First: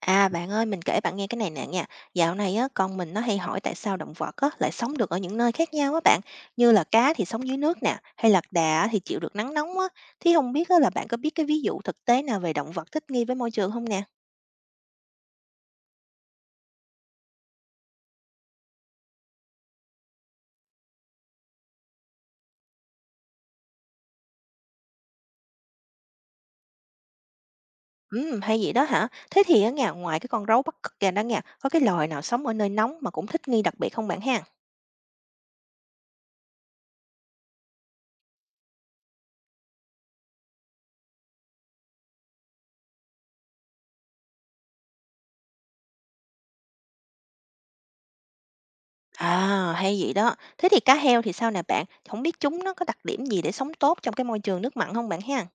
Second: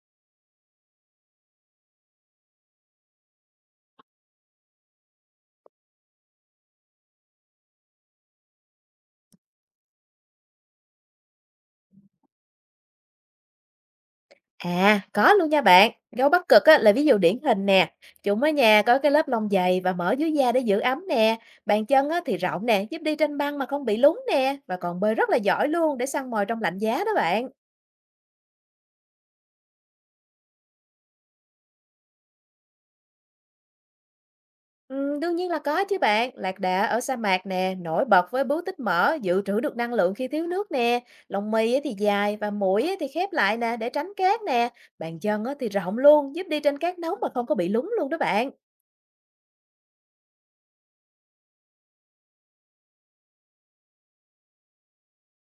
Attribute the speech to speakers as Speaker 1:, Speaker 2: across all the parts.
Speaker 1: À bạn ơi, mình kể bạn nghe cái này nè nha. Dạo này á, con mình nó hay hỏi tại sao động vật á, lại sống được ở những nơi khác nhau á bạn. Như là cá thì sống dưới nước nè, hay lạc đà á thì chịu được nắng nóng á. Thì không biết á, là bạn có biết cái ví dụ thực tế nào về động vật thích nghi với môi trường không nè?
Speaker 2: À, có luôn nha bạn. Gấu Bắc Cực á, là ví dụ điển hình nè. Chúng ở nhà có cái lớp lông dày và mỡ dưới da để giữ ấm nè. Bàn chân á, thì rộng nè, giúp đi trên băng mà không bị lún nè. Và còn bơi rất là giỏi luôn để săn mồi trong lạnh giá đó bạn.
Speaker 1: Ừ, hay vậy đó hả? Thế thì á, nha, ngoài cái con gấu Bắc Cực kìa đó nha, có cái loài nào sống ở nơi nóng mà cũng thích nghi đặc biệt không bạn ha?
Speaker 2: Ừ, đương nhiên là có chứ bạn. Lạc đà ở sa mạc nè, nổi bật với bướu tích mỡ, dự trữ được năng lượng khi thiếu nước nè. Lông mi á, thì dài và mũi á, thì khép lại nè để tránh cát nè. Bàn chân á, thì rộng luôn, giúp đi trên cát nóng mà không có bị lún luôn đó bạn.
Speaker 1: À, hay vậy đó. Thế thì cá heo thì sao nè bạn? Không biết chúng nó có đặc điểm gì để sống tốt trong cái môi trường nước mặn không bạn ha?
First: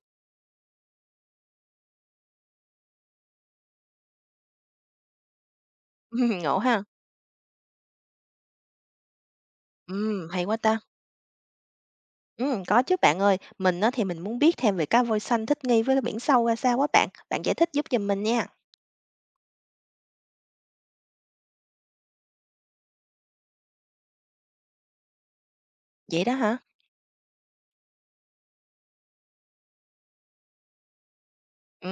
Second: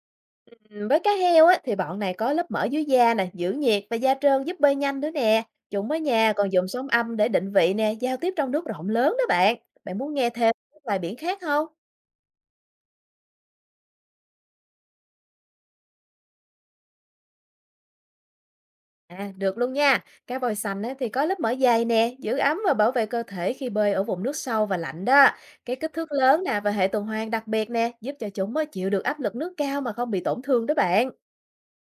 Speaker 2: Với cá heo á, thì bọn này có lớp mỡ dưới da nè, giữ nhiệt và da trơn giúp bơi nhanh nữa nè. Chúng ở nhà còn
Speaker 1: ngộ
Speaker 2: dùng
Speaker 1: ha.
Speaker 2: sóng âm để định vị nè, giao tiếp trong nước rộng lớn đó bạn. Bạn muốn
Speaker 1: Ừ,
Speaker 2: nghe
Speaker 1: hay
Speaker 2: thêm
Speaker 1: quá ta.
Speaker 2: các loài biển khác không?
Speaker 1: Ừ, có chứ bạn ơi. Mình á thì mình muốn biết thêm về cá voi xanh thích nghi với biển sâu ra sao quá bạn. Bạn giải thích giúp giùm mình nha.
Speaker 2: À, được luôn nha. Cá voi xanh á, thì có lớp mỡ dày nè, giữ ấm và bảo vệ cơ thể khi bơi ở vùng nước sâu và lạnh đó. Cái kích thước
Speaker 1: Vậy đó
Speaker 2: lớn
Speaker 1: hả?
Speaker 2: nè và hệ tuần hoàn đặc biệt nè, giúp cho chúng mới chịu được áp lực nước cao mà không bị tổn thương đó bạn.
Speaker 1: Ừ,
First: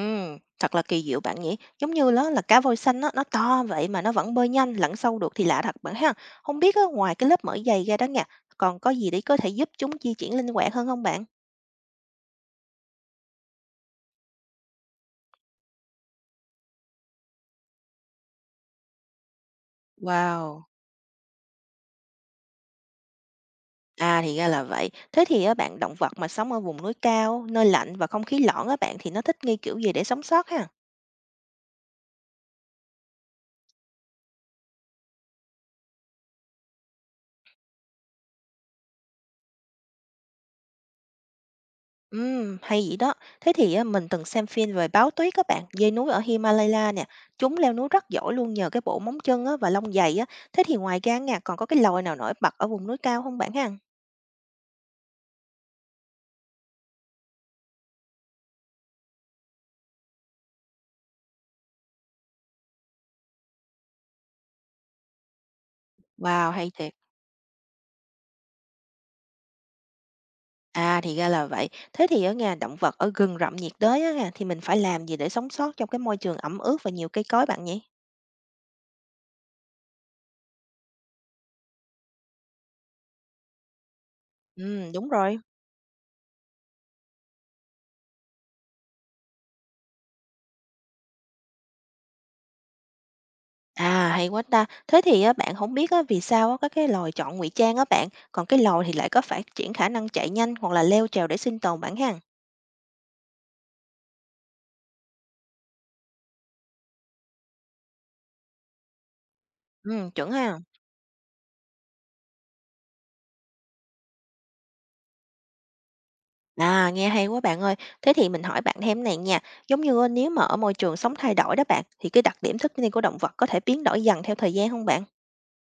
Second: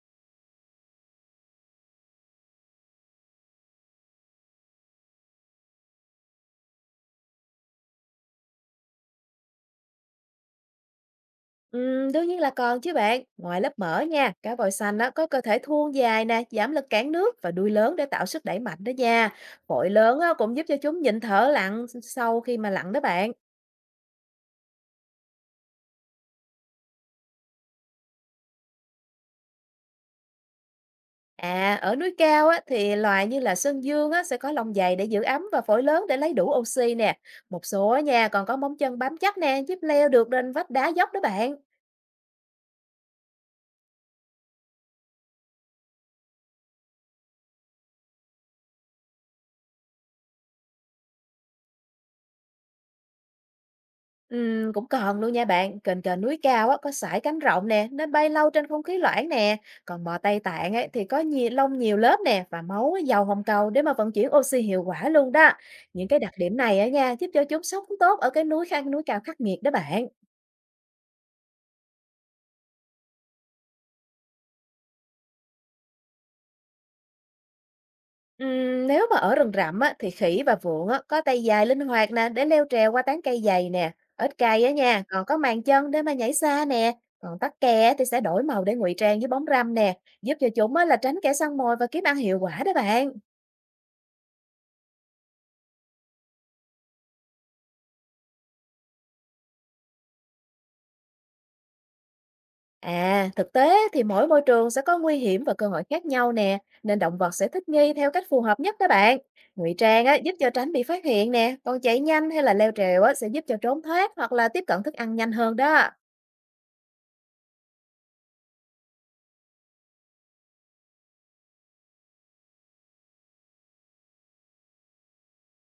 Speaker 1: thật là kỳ diệu bạn nhỉ. Giống như đó là cá voi xanh á, nó to vậy mà nó vẫn bơi nhanh, lặn sâu được thì lạ thật bạn ha. Không biết á, ngoài cái lớp mỡ dày ra đó nha, còn có gì để có thể giúp chúng di chuyển linh hoạt hơn không bạn?
Speaker 2: Đương nhiên là còn chứ bạn. Ngoài lớp mỡ nha, cá voi xanh á, có cơ thể thon dài nè, giảm lực cản nước và đuôi lớn để tạo sức đẩy mạnh đó nha. Phổi lớn á, cũng giúp
Speaker 1: Wow,
Speaker 2: cho chúng nhịn thở sau khi mà lặn đó bạn.
Speaker 1: à thì ra là vậy. Thế thì á, bạn động vật mà sống ở vùng núi cao, nơi lạnh và không khí lõn á bạn thì nó thích nghi kiểu gì để sống sót ha?
Speaker 2: À, ở núi cao á, thì loài như là sơn dương á, sẽ có lông dày để giữ ấm và phổi lớn để lấy đủ oxy nè. Một số á nha còn có móng chân bám chắc nè, giúp leo được lên vách đá dốc đó bạn.
Speaker 1: Hay vậy đó. Thế thì á, mình từng xem phim về báo tuyết các bạn, dê núi ở Himalaya nè. Chúng leo núi rất giỏi luôn nhờ cái bộ móng chân á, và lông dày á. Thế thì ngoài ra nha, còn có cái loài nào nổi bật ở vùng núi cao không bạn ha?
Speaker 2: Cũng còn luôn nha bạn, kền kền núi cao á, có sải cánh rộng nè, nên bay lâu trên không khí loãng nè. Còn mò Tây Tạng ấy, thì có nhiều nhiều lớp nè và máu giàu hồng cầu để mà vận chuyển oxy hiệu quả luôn đó. Những cái đặc
Speaker 1: Wow,
Speaker 2: điểm
Speaker 1: hay
Speaker 2: này á
Speaker 1: thiệt.
Speaker 2: nha, giúp cho chúng sống tốt ở cái núi cao khắc nghiệt đó bạn.
Speaker 1: À thì ra là vậy. Thế thì ở nhà động vật ở rừng rậm nhiệt đới á, nha, thì mình phải làm gì để sống sót trong cái môi trường ẩm ướt và nhiều cây cối bạn nhỉ?
Speaker 2: Nếu mà ở rừng rậm á, thì khỉ và vượn á, có tay dài linh hoạt nè để leo trèo qua tán cây dày nè. Ếch cay á nha,
Speaker 1: Đúng
Speaker 2: còn có
Speaker 1: rồi.
Speaker 2: màng chân để mà nhảy xa nè. Còn tắc kè á, thì sẽ đổi màu để ngụy trang với bóng râm nè, giúp cho chúng á, là tránh kẻ săn mồi và kiếm ăn hiệu quả đó bạn.
Speaker 1: À hay quá ta. Thế thì á, bạn không biết á, vì sao á, các cái loài chọn ngụy trang á bạn, còn cái loài thì lại có phát triển khả năng chạy nhanh hoặc là leo trèo để sinh tồn bạn ha.
Speaker 2: À, thực tế thì mỗi môi trường sẽ có nguy hiểm và cơ hội khác nhau nè, nên động vật sẽ thích nghi theo cách phù hợp nhất đó bạn. Ngụy trang á, giúp
Speaker 1: Chuẩn
Speaker 2: cho
Speaker 1: ha.
Speaker 2: tránh bị phát hiện nè, còn chạy nhanh hay là leo trèo á, sẽ giúp cho trốn thoát hoặc là tiếp cận thức ăn nhanh hơn đó.
Speaker 1: À, nghe hay quá bạn ơi. Thế thì mình hỏi bạn thêm này nha, giống như á, nếu mà ở môi trường sống thay đổi đó bạn, thì cái đặc điểm thích nghi của động vật có thể biến đổi dần theo thời gian không bạn?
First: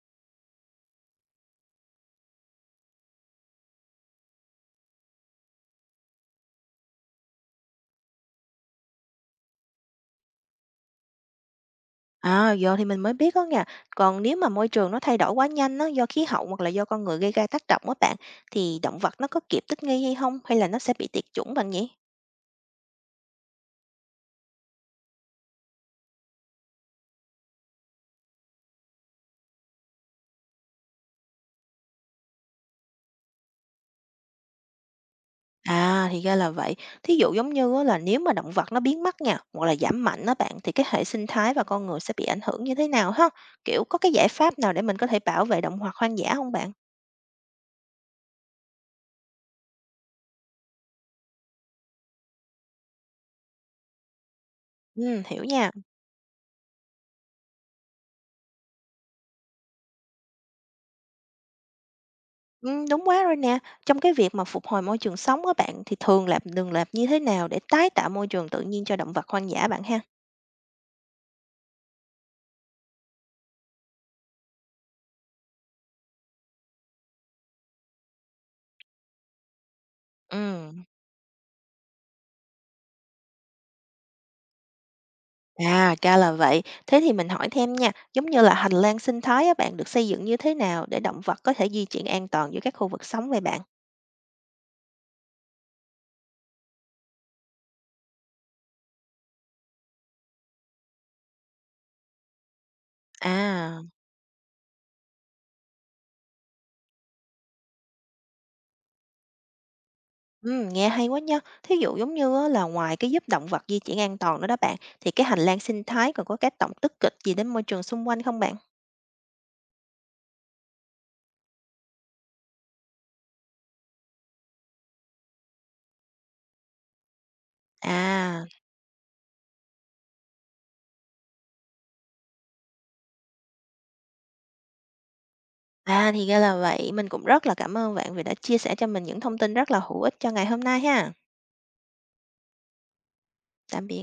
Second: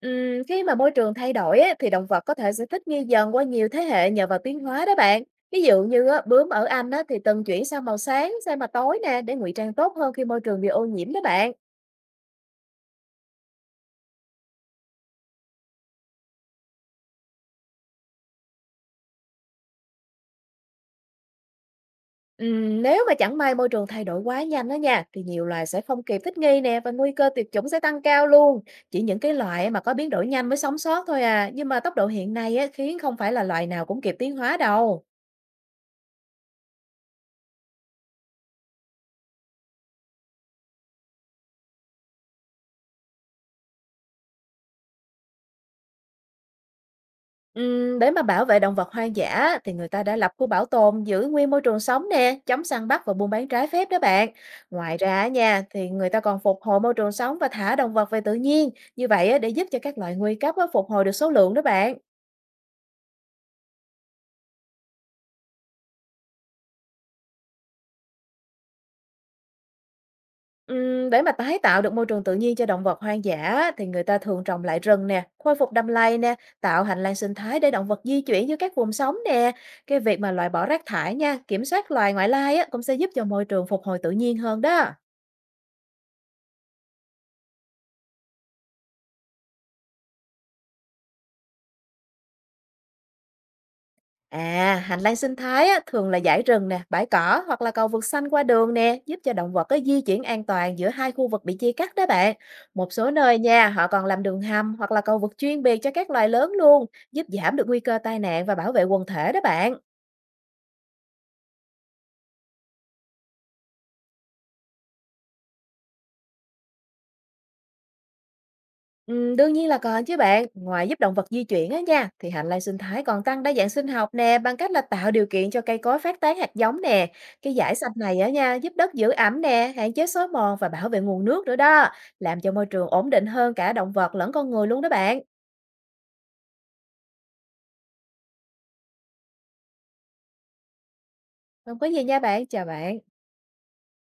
Speaker 2: Khi mà môi trường thay đổi á thì động vật có thể sẽ thích nghi dần qua nhiều thế hệ nhờ vào tiến hóa đó bạn. Ví dụ như á, bướm ở Anh á, thì từng chuyển sang màu sáng, sang màu tối nè để ngụy trang tốt hơn khi môi trường bị ô nhiễm đó bạn.
Speaker 1: À, giờ thì mình mới biết đó nha. Còn nếu mà môi trường nó thay đổi quá nhanh đó do khí hậu hoặc là do con người gây ra tác động đó bạn, thì động vật nó có kịp thích nghi hay không, hay là nó sẽ bị tuyệt chủng bạn nhỉ?
Speaker 2: Nếu mà chẳng may môi trường thay đổi quá nhanh đó nha thì nhiều loài sẽ không kịp thích nghi nè và nguy cơ tuyệt chủng sẽ tăng cao luôn. Chỉ những cái loài mà có biến đổi nhanh mới sống sót thôi à. Nhưng mà tốc độ hiện nay á, khiến không phải là loài nào cũng kịp tiến hóa đâu.
Speaker 1: À, thì ra là vậy. Thí dụ giống như á là nếu mà động vật nó biến mất nha, hoặc là giảm mạnh đó bạn, thì cái hệ sinh thái và con người sẽ bị ảnh hưởng như thế nào ha? Kiểu có cái giải pháp nào để mình có thể bảo vệ động vật hoang dã không bạn?
Speaker 2: Để mà bảo vệ động vật hoang dã thì người ta đã lập khu bảo tồn giữ nguyên môi trường sống nè, chống săn bắt và buôn bán trái phép đó bạn. Ngoài ra
Speaker 1: Hiểu
Speaker 2: nha,
Speaker 1: nha.
Speaker 2: thì người ta còn phục hồi môi trường sống và thả động vật về tự nhiên. Như vậy á, để giúp cho các loài nguy cấp á, phục hồi được số lượng đó bạn.
Speaker 1: Đúng quá rồi nè. Trong cái việc mà phục hồi môi trường sống á bạn, thì thường làm đường làm như thế nào để tái tạo môi trường tự nhiên cho động vật hoang dã bạn ha?
Speaker 2: Để mà tái tạo được môi trường tự nhiên cho động vật hoang dã thì người ta thường trồng lại rừng nè, khôi phục đầm lầy nè, tạo hành lang sinh thái để động vật di chuyển giữa các vùng sống nè. Cái việc mà loại bỏ rác
Speaker 1: Ừm,
Speaker 2: thải nha, kiểm soát loài ngoại lai á, cũng sẽ giúp cho môi trường phục hồi tự nhiên hơn đó.
Speaker 1: À, ra là vậy. Thế thì mình hỏi thêm nha, giống như là hành lang sinh thái á bạn được xây dựng như thế nào để động vật có thể di chuyển an toàn giữa các khu vực sống vậy bạn?
Speaker 2: À, hành lang sinh thái á, thường là dãy rừng nè, bãi cỏ hoặc là cầu vượt xanh qua đường nè, giúp cho động vật có di chuyển an toàn giữa hai khu vực bị chia cắt đó bạn. Một số nơi nha,
Speaker 1: À.
Speaker 2: họ còn làm đường hầm hoặc là cầu vượt chuyên biệt cho các loài lớn luôn, giúp giảm được nguy cơ tai nạn và bảo vệ quần thể đó bạn.
Speaker 1: Nghe hay quá nha. Thí dụ giống như á, là ngoài cái giúp động vật di chuyển an toàn nữa đó bạn, thì cái hành lang sinh thái còn có cái tác động tích cực gì đến môi trường xung quanh không bạn?
Speaker 2: Đương nhiên là còn chứ bạn. Ngoài giúp động vật di chuyển á nha, thì hành lang sinh thái còn tăng đa dạng sinh học nè, bằng cách là tạo điều kiện cho cây cối phát tán hạt giống nè. Cái giải xanh này á
Speaker 1: À,
Speaker 2: nha, giúp đất giữ ẩm nè, hạn chế xói mòn và bảo vệ nguồn nước nữa đó, làm cho môi trường ổn định hơn cả động vật lẫn con người luôn đó bạn.
Speaker 1: à thì ra là vậy. Mình cũng rất là cảm ơn bạn vì đã chia sẻ cho mình những thông tin rất là hữu ích cho ngày hôm nay ha.
Speaker 2: Không có gì nha bạn, chào bạn.
Speaker 1: Tạm biệt.